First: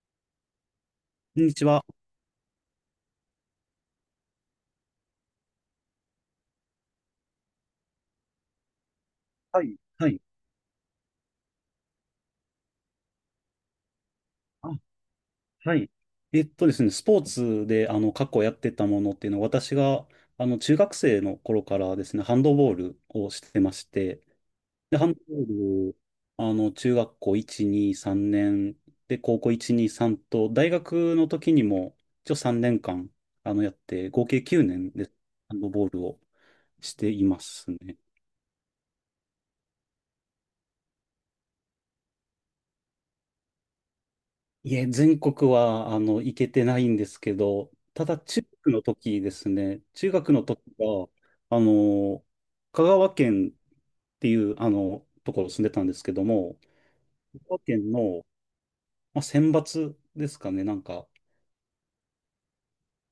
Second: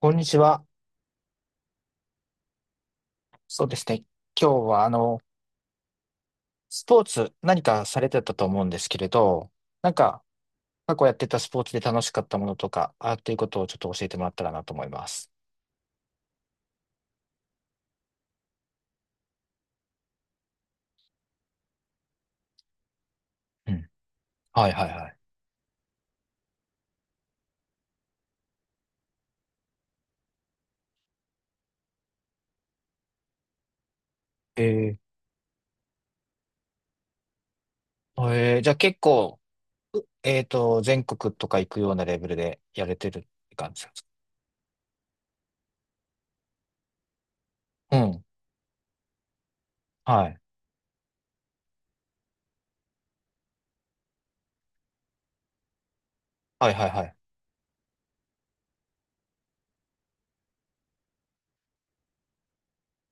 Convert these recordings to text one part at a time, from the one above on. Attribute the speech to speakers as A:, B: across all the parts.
A: こんにちは。
B: こんにちは。
A: そうですね。今日は、スポーツ何かされてたと思うんですけれど、
B: はい、
A: なん
B: はい。
A: か、過去やってたスポーツで楽しかったものとか、あっていうことをちょっと教えてもらったらな
B: あ、
A: と思います。
B: はい。えっとですね、スポーツで、過去やってたものっていうのは、私が、中学生の頃からですね、ハンドボールをして
A: う
B: まし
A: ん。
B: て、
A: はいはい
B: で、ハ
A: は
B: ン
A: い。
B: ドボール、中学校1、2、3年、で、高校1、2、3と、大学の時にも、一応3年間、やって、合計9年
A: え
B: で、ハンドボールをしていますね。
A: えーじゃあ結構、うえっと、全国とか行くようなレベルでやれてるって感じなんですか？
B: いえ、全国は、行けてないんですけど、
A: う
B: ただ、
A: ん。
B: 中学の時ですね、中
A: は
B: 学
A: い。
B: の時は、あの、香川県っていう、ところ住んでたんですけども、
A: はいはいはい。
B: 香川県の、まあ、選抜ですかね、なんか、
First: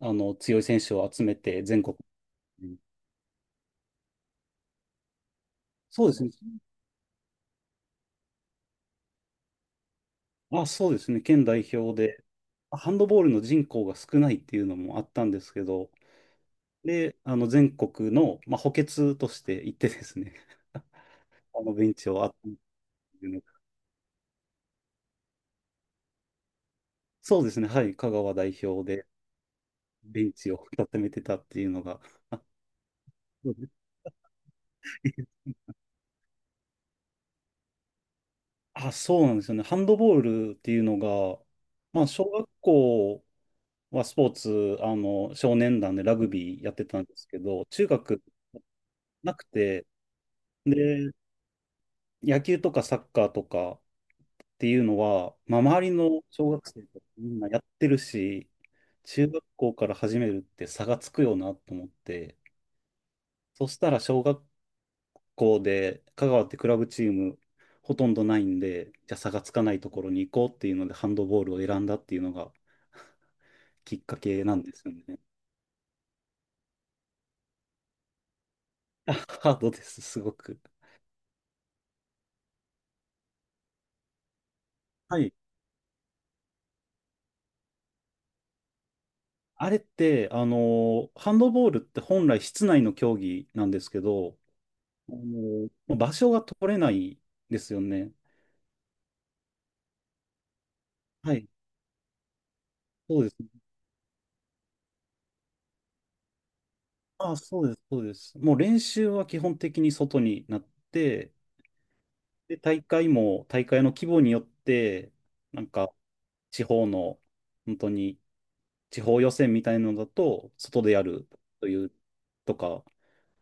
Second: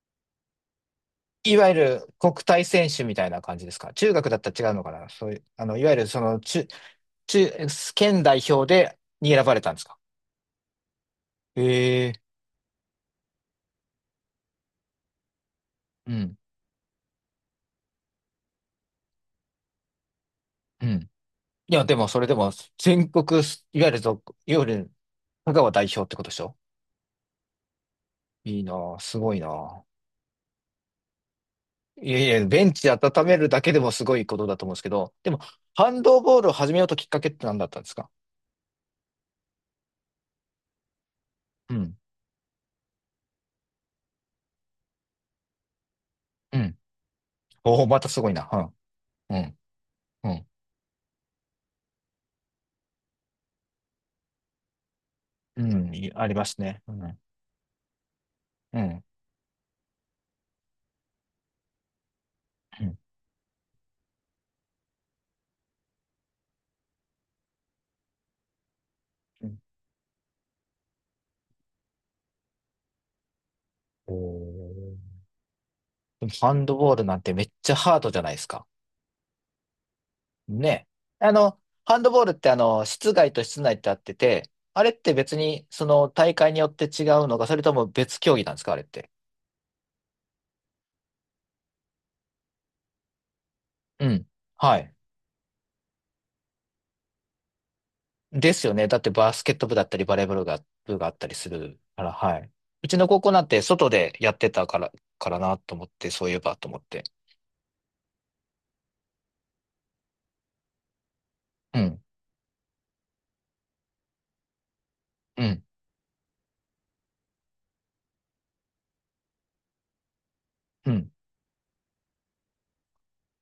B: 強い選手を集め
A: い
B: て、
A: わゆ
B: 全国
A: る国体
B: に。
A: 選手みたいな感じですか？中学だったら違うのかな？そういう、いわゆ
B: そ
A: る
B: うで
A: そ
B: すね。
A: の、中、県代表でに選ばれたんですか？
B: あ、そうですね、県代表
A: ええ。
B: で、ハンドボールの人口が少ないっていうのもあったんですけど、
A: うん。
B: で、全国の、まあ、補欠として行ってですね、
A: うん。いや、
B: ベ
A: で
B: ン
A: も
B: チ
A: そ
B: を
A: れでも
B: 集め
A: 全
B: いう
A: 国、
B: のが
A: いわゆる香川代表ってことでしょ？
B: そうですね、はい、香川代
A: いいな
B: 表
A: ぁ、
B: で
A: すごいなぁ。
B: ベンチを固めてたっていうのが、
A: いやい
B: あ、そ
A: や、ベンチ温める
B: うで
A: だ
B: すね。
A: けでもすごいことだと思うんですけど、でも、ハンドボールを始めようときっかけって何だったんですか？
B: あ、そうなんですよね、ハンドボールっていうのが、
A: うん。
B: まあ、小学校はスポーツ、少年団でラグ
A: う
B: ビーやっ
A: ん。
B: てたんですけど、
A: おお
B: 中
A: またす
B: 学
A: ごいな。
B: な
A: う
B: く
A: ん、
B: て、
A: うん、
B: で、野球とかサッカーとかっていうのは、まあ、
A: うん、
B: 周
A: う
B: り
A: んい
B: の
A: ありま
B: 小
A: す
B: 学
A: ね。
B: 生
A: う
B: と
A: ん、う
B: か
A: ん、
B: みんなやってるし、
A: うん。
B: 中学校から始めるって差がつくよなと思って、そしたら小学校で、香川ってクラブチームほとんどないんで、じゃあ差が
A: う
B: つ
A: ん。
B: かないところに行こうっていうので、ハンドボールを選んだっていうのがきっ
A: お
B: かけなんですよ
A: ー。
B: ね。
A: でもハンドボールなんてめっちゃハードじゃないですか。
B: あ。 ハードです、すごく。
A: ね。ハンドボールって室外と室内ってあってて、あれって
B: はい。
A: 別にその大会によって違うのか、それとも別競技なんですか、あれって。
B: あれって、ハンドボールって本来室内の競技なんですけ
A: うん。
B: ど、
A: はい。
B: あ場所が取れないですよね。
A: ですよね。だってバスケット部だったりバレーボールが、部があったり
B: は
A: す
B: い。
A: るから、はい。うちの
B: そ
A: 高
B: うで
A: 校
B: す。
A: なんて外でやってたから、からなと思って、そういえばと思って。
B: あ、そうです、そうです。もう練習は基本的に外になって、
A: うん。
B: で、大会も、大会の規模によって、
A: う
B: な
A: ん。
B: んか、地方の、本当に、地方予選みたいなのだと、外
A: う
B: でや
A: ん。
B: るという、とか、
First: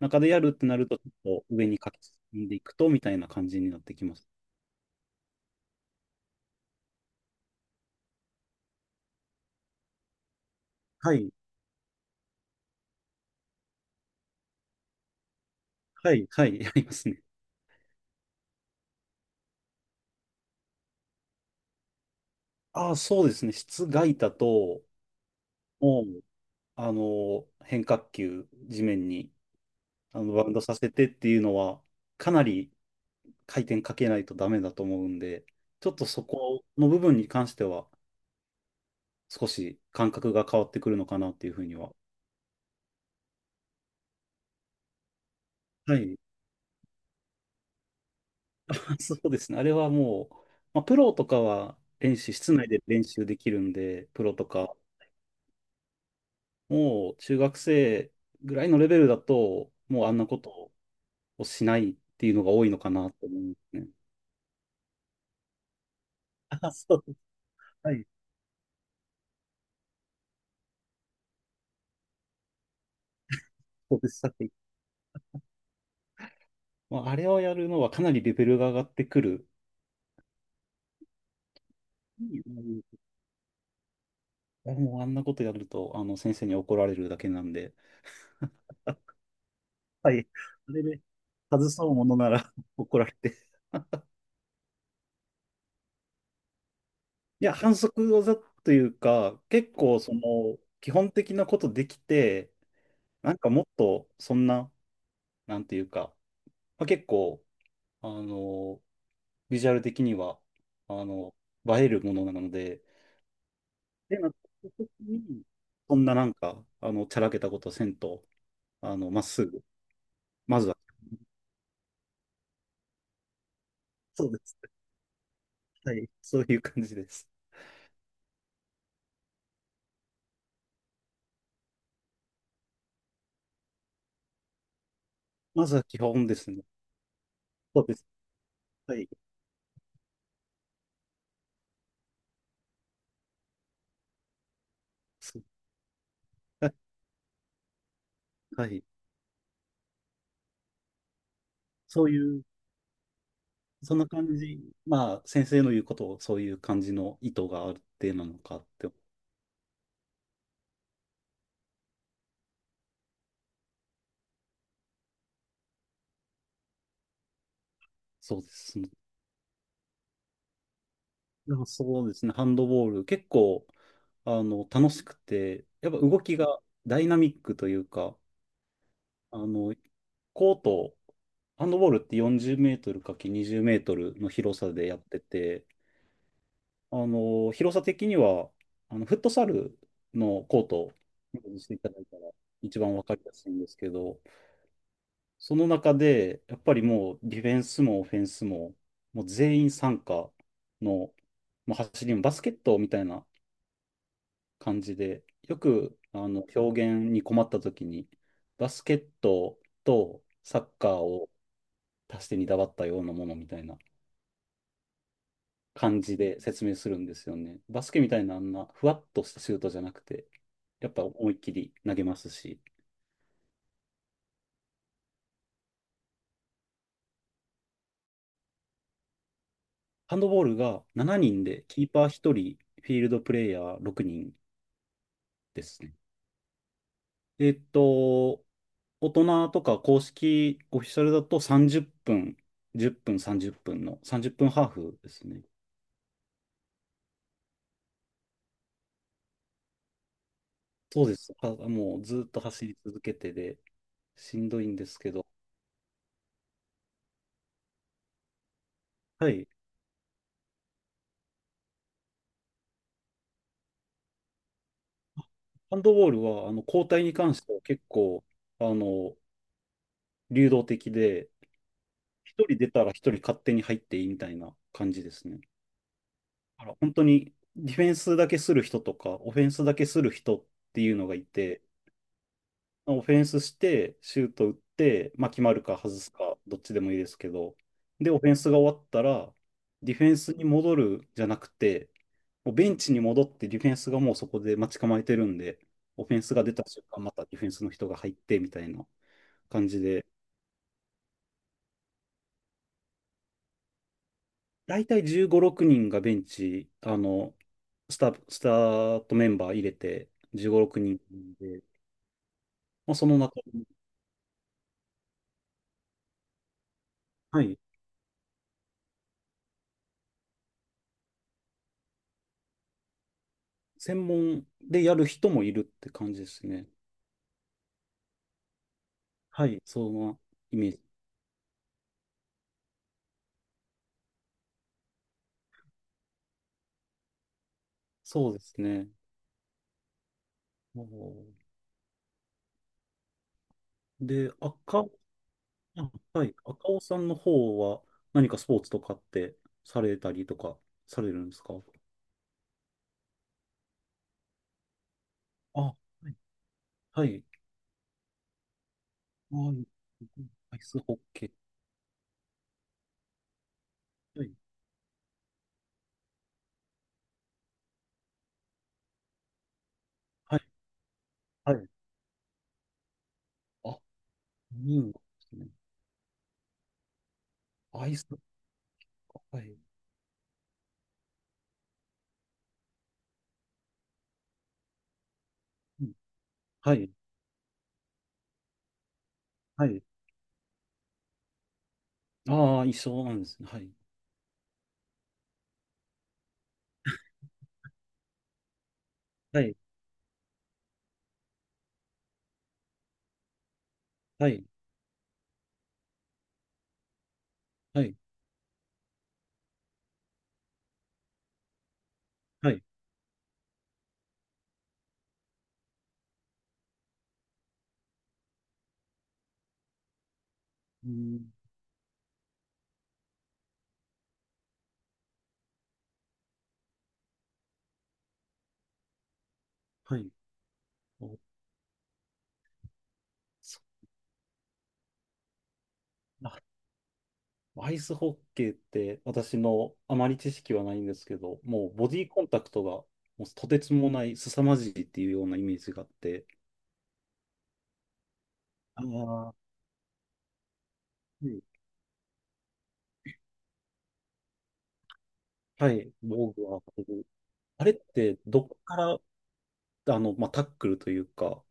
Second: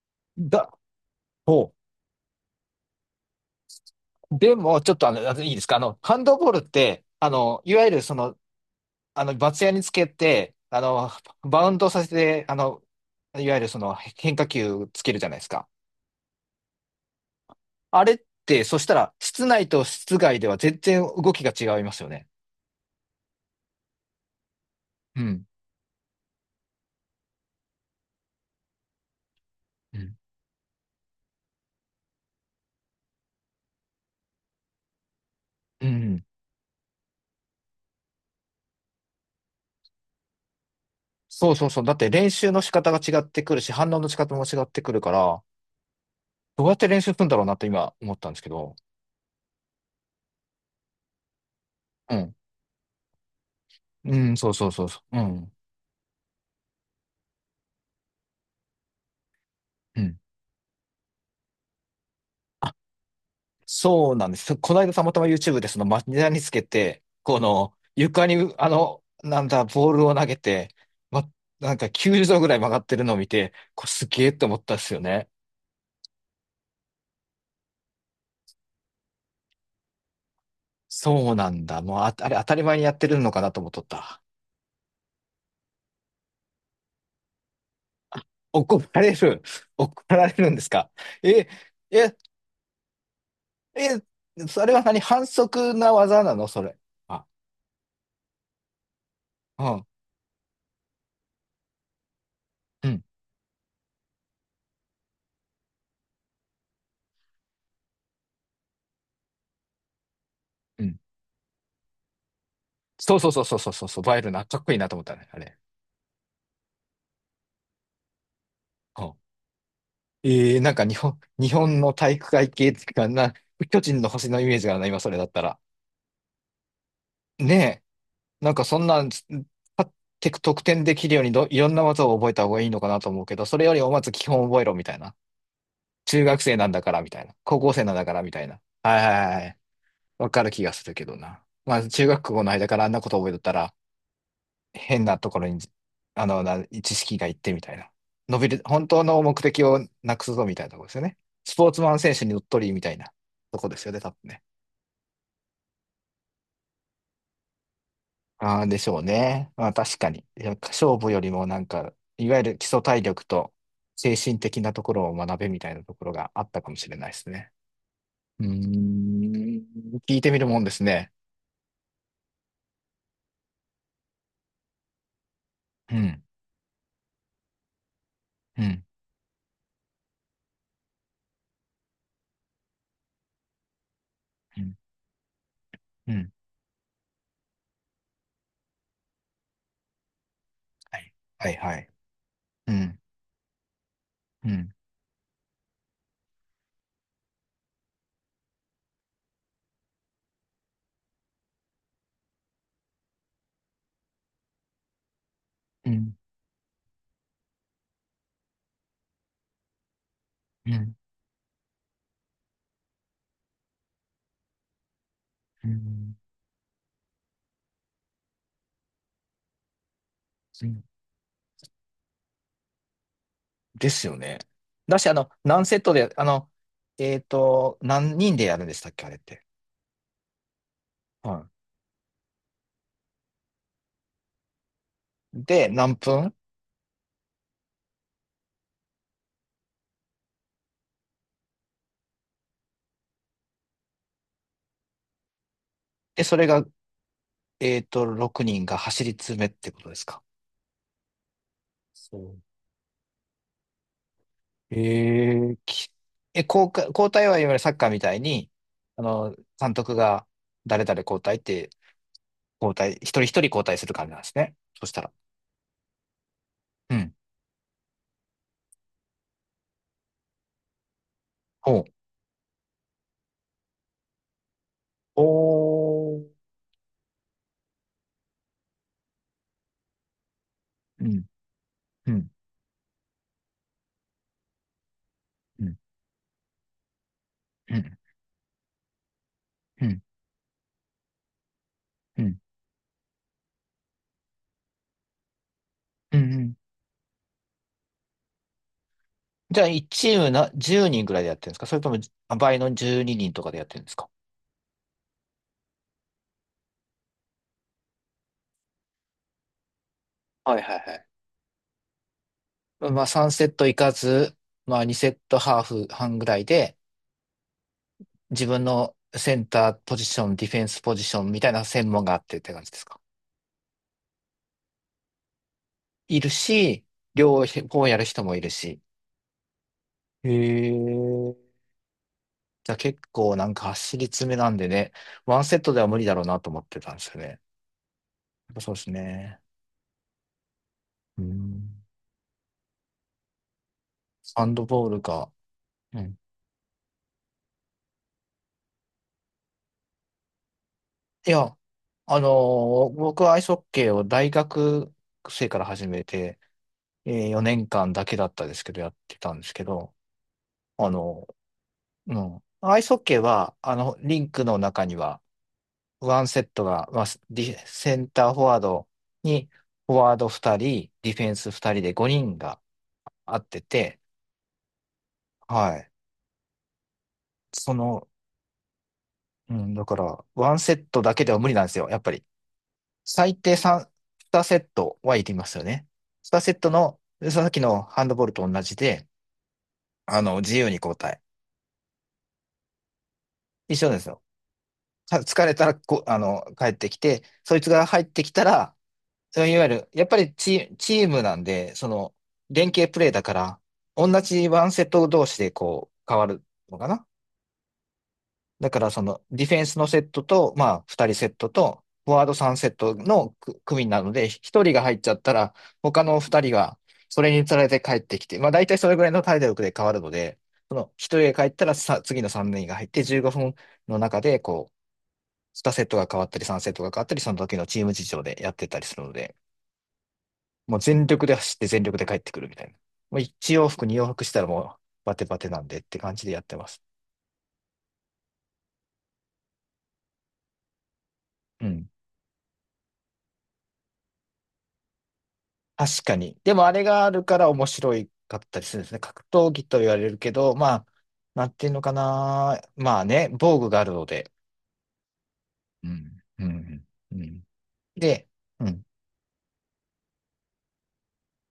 B: 中でやるって
A: だ、
B: なると、ちょっと上
A: ほ
B: に書き進んでいくと、みたいな感じになってきます。
A: う。でも、ちょっとあの、いいですか？ハンドボールって、いわゆるその、バツ屋につけて、
B: はい、
A: バウンドさせて、いわゆるその変化球つけるじゃないですか。
B: はい、はい、やりますね。
A: あれって、そしたら、室内と室外では全然動きが違いますよね。
B: ああ、そうですね。室外だと、
A: うん。
B: もう、変化球、地面に、
A: うん。
B: バウンドさせてっていうのは、かなり回転かけないとダメだと思うんで、
A: う
B: ちょっと
A: ん。
B: そこの部分に関しては少し感覚が変わってくるのかなってい
A: そ
B: う
A: う
B: ふう
A: そう
B: に
A: そう。だ
B: は。
A: って練習の仕方が違ってくるし、反応の仕方も違ってくるから、
B: はい。
A: どうやって練習するんだろうなって今思ったんですけど。
B: そうですね。あれはもう、まあ、プロとかは
A: う
B: 練習、
A: ん。
B: 室内で練習できるんで、
A: う
B: プロ
A: ん、
B: と
A: そうそう
B: か、
A: そうそう。うん。
B: もう中学生ぐらいのレベルだと、
A: う
B: もうあ
A: ん。
B: んなことをしないっていうのが多いのかなと思うんですね。
A: そうなんです。この間たまたま YouTube でその町田につけ
B: あ、そ
A: て、
B: う。
A: この
B: はい。
A: 床になんだ、ボールを投げて、ま、なんか90度ぐらい曲がってるのを見て、これ
B: そう
A: す
B: です。
A: げえ
B: さ
A: っ
B: っ
A: て
B: き。
A: 思ったんですよね。
B: まあ、あれをやるのはかなりレベルが上がってくる。
A: そうなんだ。もうあ、あれ当たり前にやってるのかなと思っとった。
B: やもうあんなことやると、先生に怒られるだけなんで。
A: 怒られる。怒
B: は
A: ら
B: い。
A: れるんです
B: あれ
A: か？
B: で
A: え、
B: 外そうも
A: え、
B: のなら 怒られて。
A: え、それは何反則な技なのそれ？あ、
B: いや、反則技というか、
A: う
B: 結
A: ん、
B: 構その、基本的なことできて、
A: うん、
B: なんかもっと、そんな、なんていうか、まあ、結構、あの、ビジュアル的には、
A: うん。
B: あの、映えるものなので、
A: そうそうそうそうそうそう、バ
B: で、
A: イ
B: な
A: ル
B: っ
A: な、かっ
B: た
A: こいいな
B: 時
A: と思ったね、あ
B: に、
A: れ。
B: そんななんか、ちゃらけたことせんと、まっすぐ、
A: ええ、
B: まず
A: なん
B: は、
A: か日本の体育会系っていうかな、巨人の
B: そ
A: 星
B: うで
A: のイメ
B: す。
A: ージがない、今それだったら。
B: はい。そういう感じです。
A: ね。え、なんかそんなん、勝って得点できるようにど、いろんな技を覚えた方がいいのかなと思うけど、それよりもまず基本覚えろみたいな。
B: まずは基
A: 中
B: 本で
A: 学
B: す
A: 生
B: ね。
A: なんだからみたいな。高校
B: そ
A: 生
B: う
A: な
B: で
A: ん
B: す。
A: だからみたいな。
B: は
A: はい
B: い。
A: はいはい。わかる気がするけどな。まあ中学校の間からあんなこと覚えとったら、変なとこ
B: そう
A: ろに、な
B: はい
A: 知識がいってみたいな。伸びる、
B: はい。
A: 本当の目的をなくすぞみたいなところですよね。スポーツマン
B: そう
A: 選
B: い
A: 手にうっ
B: う、
A: とりみたいなとこですよ
B: そん
A: ね、
B: な
A: 多分
B: 感
A: ね。
B: じ。まあ、先生の言うことを、そういう感じの意図があるってなのか
A: ああ、
B: っ
A: でし
B: て。
A: ょうね。まあ確かに。いや勝負よりもなんか、いわゆる基礎体力と精神的なところを学べみたいなところがあったかもしれないですね。
B: そう
A: うー
B: ですね。
A: ん、聞いてみるもんですね。
B: でもそうですね。ハンドボール、結構、楽しくて、やっ
A: う
B: ぱ動
A: ん、
B: きがダイナミックというか、
A: うん、
B: あの、コート、ハンドボールって40メートルかけ20メートルの広
A: う
B: さ
A: ん、
B: でやってて、
A: うん。
B: 広さ的には、フットサルのコートを
A: はい、
B: イ
A: は
B: メー
A: い、
B: ジして
A: は
B: いた
A: い。
B: だいたら
A: う
B: 一番
A: ん、
B: わかりやすいんですけど、
A: うん、
B: その中で、やっぱりもうディフェンスもオフェンスも、もう全員参加の、もう走りもバスケットみたいな感じで、よ
A: う
B: く、
A: ん、
B: 表現に困った時に、バスケットとサッ
A: う
B: カ
A: ん、
B: ーを足してにだばったようなものみたいな
A: う
B: 感
A: ん。
B: じで説明するんですよね。バスケみたいなあんなふわっとしたシュートじゃなくて、やっぱ思いっきり投げますし、
A: ですよね。だし、何セットで、えっと、何人でやるんでしたっけ、あれって。
B: ハンドボールが7人
A: は
B: で、キーパー1人、フィールドプレイヤー6人
A: い。
B: で
A: で、
B: すね。
A: 何分
B: えっと、大人とか公式オフィシャルだと30分、10分、30分の30分ハーフですね。
A: で、それが、えっと、6人が走り詰めってことですか？
B: そうです。あもう
A: そ
B: ずっ
A: う。
B: と走り続けてで、しんどいん
A: え
B: ですけど、
A: ー、き、え、交代はいわゆるサッカーみたいに、
B: はい。
A: 監督が誰々交代って、一人一人交代する感じなんですね。そしたら。
B: ハンドボールは、交
A: う
B: 代に
A: ん。
B: 関しては結構、あの、流動的で、
A: ほう。
B: 一人出たら一人勝手に入っていいみたいな感じで
A: お
B: すね。
A: ー。
B: だから本当にディフェンスだけする人とか、オフェンスだけする人っていう
A: う
B: のがい
A: ん。
B: て、
A: うん。
B: オフェンスして、シュート打って、まあ、決まる
A: うん。
B: か外すか、どっちでもいいですけど、
A: うん。
B: で、オフェンスが終わったら、
A: う
B: ディ
A: ん。
B: フェンスに戻るじゃなくて、
A: うん。
B: もうベンチに戻ってディフェンスがもうそこで待ち構えてるんで、オフ
A: う
B: ェ
A: ん。
B: ンス
A: う
B: が出
A: ん。
B: た瞬間、またディフェンスの人が入ってみたいな
A: じゃ
B: 感
A: あ、
B: じ
A: 1
B: で、
A: チームな10人ぐらいでやってるんですか？それともあ倍の12人とかでやってるんですか？
B: 大体15、6人がベンチ、スタートメンバー入れて
A: は
B: 15、
A: いはい
B: 6
A: は
B: 人で、
A: い。
B: まあ、
A: まあ、
B: その
A: 3
B: 中
A: セッ
B: に、
A: トいかず、まあ、2セットハーフ半ぐらいで、
B: はい、
A: 自分のセンターポジション、ディフェンスポジションみたいな専門があってって感じですか？
B: 専門でやる人もいるって感
A: い
B: じで
A: る
B: すね。
A: し、両方やる人もいるし。
B: はい、そんな
A: へ
B: イメージ。
A: ー。じゃあ結構なんか走り詰めなんでね、ワンセットでは無理だろうなと思ってたんですよね。や
B: そうで
A: っ
B: す
A: ぱそうで
B: ね。
A: すね。
B: お、
A: う
B: ー
A: ん。
B: で、
A: サンドボールか。うん。
B: はい、赤尾さんの方は何かスポーツとかってされたりとかされる
A: い
B: んですか？
A: や、僕はアイスホッケーを大学生か
B: あ、
A: ら
B: は
A: 始め
B: い、
A: て、
B: は
A: え
B: い、
A: ー4年間だけだったですけど、やってた
B: あ
A: んですけど、
B: アイス
A: あ
B: ホッケ
A: の
B: ー。
A: ーうん。アイスホッケーは、リ
B: は
A: ン
B: い、
A: クの中には、ワンセットが、まあ、ディセンターフォワードに、フォワード
B: はい、
A: 2人、ディフェンス
B: はい。
A: 2人で5人が合って
B: あ、
A: て、
B: いいんですね。
A: はい。そ
B: アイ
A: の、
B: ス、は
A: う
B: い。
A: ん、だから、ワンセットだけでは無理なんですよ、やっぱり。最低3、2セットは行きますよ
B: う
A: ね。
B: ん
A: 2セット
B: はい。
A: の、さっきのハンドボールと同じで、
B: はい。
A: 自由に交代。
B: ああ、いそうなんですね。はい。
A: 一緒ですよ。か疲れたらこ、帰ってきて、そいつが入ってきたら、
B: は
A: そうい
B: い。
A: わゆる、やっぱりチ、チームなんで、その、連携プレーだから、同
B: はい。
A: じワンセット同士でこう、変わるのかな？
B: はい。
A: だからそのディフェンスのセットと、まあ2人セットと、フォワード
B: は
A: 3
B: い。
A: セットのく組なので、1人が入っちゃったら、他の2人がそれにつられて帰ってきて、まあ大体それぐらいの体力で変わるので、そ
B: う
A: の1人
B: ん。
A: が帰ったらさ、次の3人が入って15分の中で、こう、2セットが変わったり3セットが変わったり、その時のチーム事情でやってたりするので、
B: はい。
A: もう全
B: お
A: 力で走って全力で帰ってくるみたいな。もう1
B: そ
A: 往復2往復したらもうバテバテなんでって感じ
B: あ、
A: でやってます。
B: アイスホッケーって私のあまり知識はないんですけど、
A: う
B: もう
A: ん。
B: ボディコンタクトがもうとてつもない凄まじいっていうようなイメージがあっ
A: 確か
B: て、
A: に。でもあれがあるから面白いかったりする
B: あ
A: んですね。格
B: あ、
A: 闘技と言われるけど、まあ、
B: うん
A: なんていうのかな。まあね、防具があるので。
B: は
A: う
B: い。
A: ん、
B: 防
A: う
B: 具は当て
A: ん、
B: る。
A: うん。
B: あれって
A: で、
B: どこ
A: う
B: か
A: ん。
B: ら、まあ、タックルというか、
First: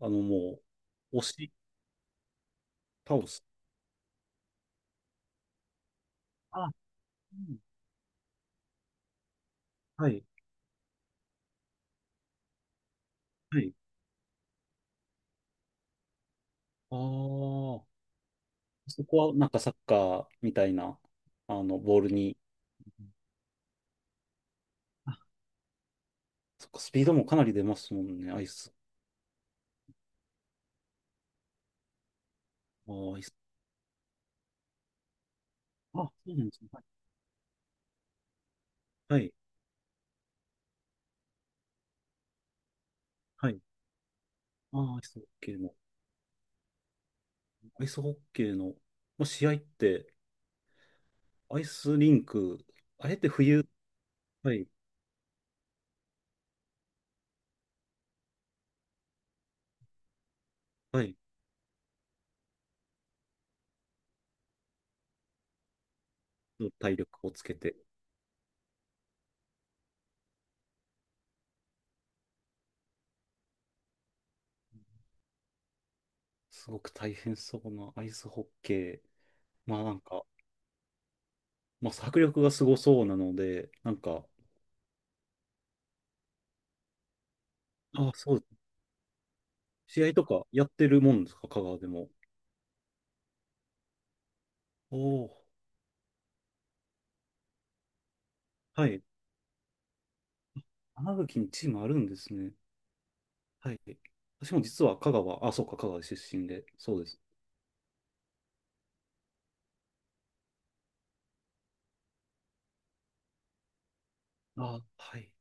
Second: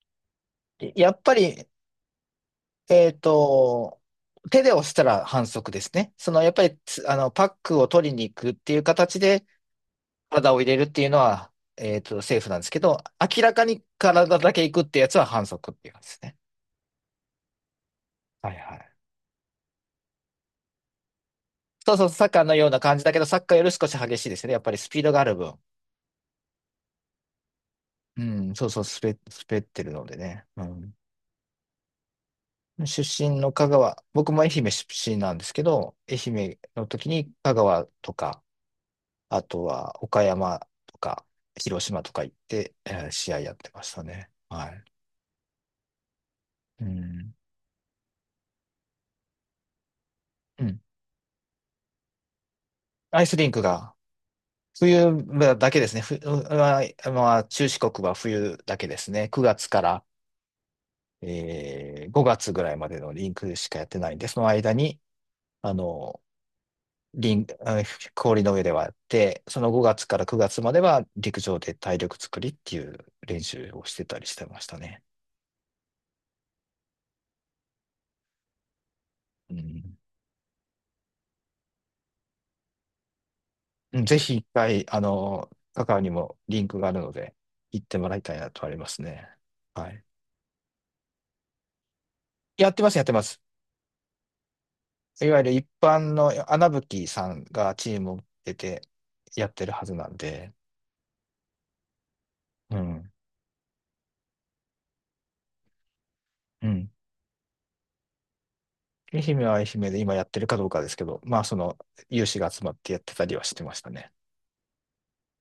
B: も
A: や
B: う、
A: っ
B: 押
A: ぱ
B: し
A: り、えっ
B: 倒す。
A: と、手で押したら反則ですね。その、やっぱ
B: あ、
A: りつ、パッ
B: うん
A: クを取りに行くっていう形で
B: はい。
A: 体を入れるっていうのは、えっと、セーフなんですけど、明ら
B: は
A: か
B: い。
A: に体だけ行くってやつは反則っていうやつですね。
B: ああ、
A: はいはい。
B: そこはなんかサッカーみたいな、
A: そう
B: ボー
A: そう、
B: ル
A: サッ
B: に、
A: カーのような感じだけど、サッカーより少し激しいですね。やっぱりスピードが
B: あ、
A: ある分。
B: そっか、スピードもかなり出ますもん
A: う
B: ね、アイ
A: ん、そう
B: ス。
A: そう、滑ってるのでね。うん。
B: あ
A: 出
B: ー、アイス。
A: 身の香川、僕も愛媛出身なんですけど、
B: あ、
A: 愛
B: そうなんで
A: 媛
B: すね。
A: の時に香川とか、
B: はい。
A: あとは岡山とか、広島とか行って、えー試合
B: は
A: やっ
B: い。
A: てましたね。は
B: ああ
A: い。
B: ー、アイスホッケーの、
A: うん。
B: アイスホッケーの、まあ、試合って、
A: うん。
B: アイスリンク、あれっ
A: アイ
B: て
A: スリンク
B: 冬、
A: が、
B: はい、
A: 冬だけですね。ふ、ううまあ、中四国は冬だけですね。9月から
B: はい、
A: えー5月ぐらいまでのリンクしかやってないんで、その間に、あの、
B: の体力を
A: リ
B: つ
A: ン、
B: けて、
A: あ氷の上ではやって、その5月から9月までは陸上で体力作りっていう練習をしてたりしてましたね。
B: すごく大変そうなアイスホッケー。
A: う
B: まあな
A: ん。
B: んか、まあ、迫力がすごそうなので、なん
A: うん、ぜ
B: か、
A: ひ一回、カカオにもリンクがあるので、行っても
B: ああ、
A: らいた
B: そ
A: い
B: う、
A: なとありますね。はい。
B: 試合とかやってるもんですか、香川でも？
A: やってます、やってます。
B: お
A: いわ
B: お。
A: ゆる一般の穴吹さんがチームを出て
B: はい。
A: やってるはずなんで、
B: 花吹にチームあるんですね。
A: うん。
B: はい。私も実は香川、あ、そうか、香川出身で、
A: うん。
B: そうです。
A: 愛媛は愛媛で今やってるかどうかですけど、まあ、その、有志が集まってやってたりはしてましたね。
B: あ、はい。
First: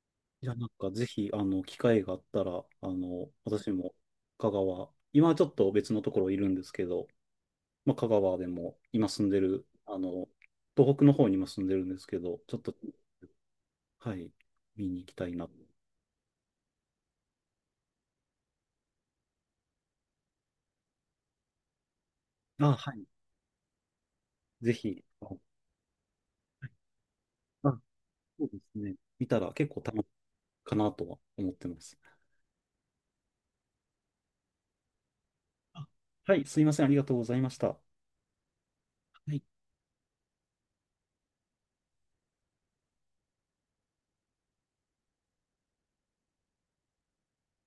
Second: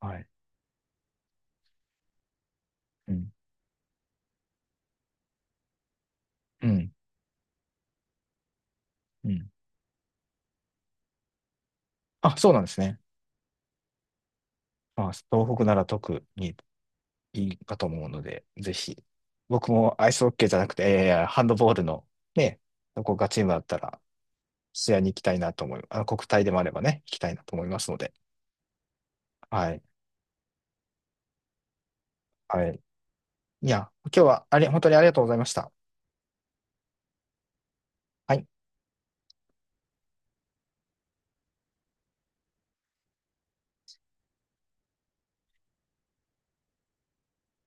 A: はい。
B: いや、なんかぜひ、機会があったら、
A: うん。
B: 私も香川、今はちょっと別のところいるんで
A: う
B: すけ
A: ん。
B: ど、まあ、香川でも今住
A: う
B: んで
A: ん。
B: る、東北の方に今住んでるんですけ
A: あ、
B: ど、
A: そう
B: ちょ
A: な
B: っ
A: んで
B: と、
A: すね。
B: はい、見に行
A: まあ、
B: きたいな。
A: 東北なら特にいいかと思うので、ぜひ。僕もアイスホッケーじゃなくて、えー、ハンドボールのね、
B: あ、は
A: ど
B: い。
A: こがチームだったら、
B: ぜ
A: 試合
B: ひ、
A: に行きたいなと思い、あの国体でもあればね、行きたいなと思いま
B: あ
A: すので。
B: そうですね。見たら
A: は
B: 結
A: い。
B: 構楽しいかなとは思ってます。
A: はい。いや、今日はあれ、本当にありがとうございました。
B: あはい、すいません、ありがとうございました。は
A: はい。
B: い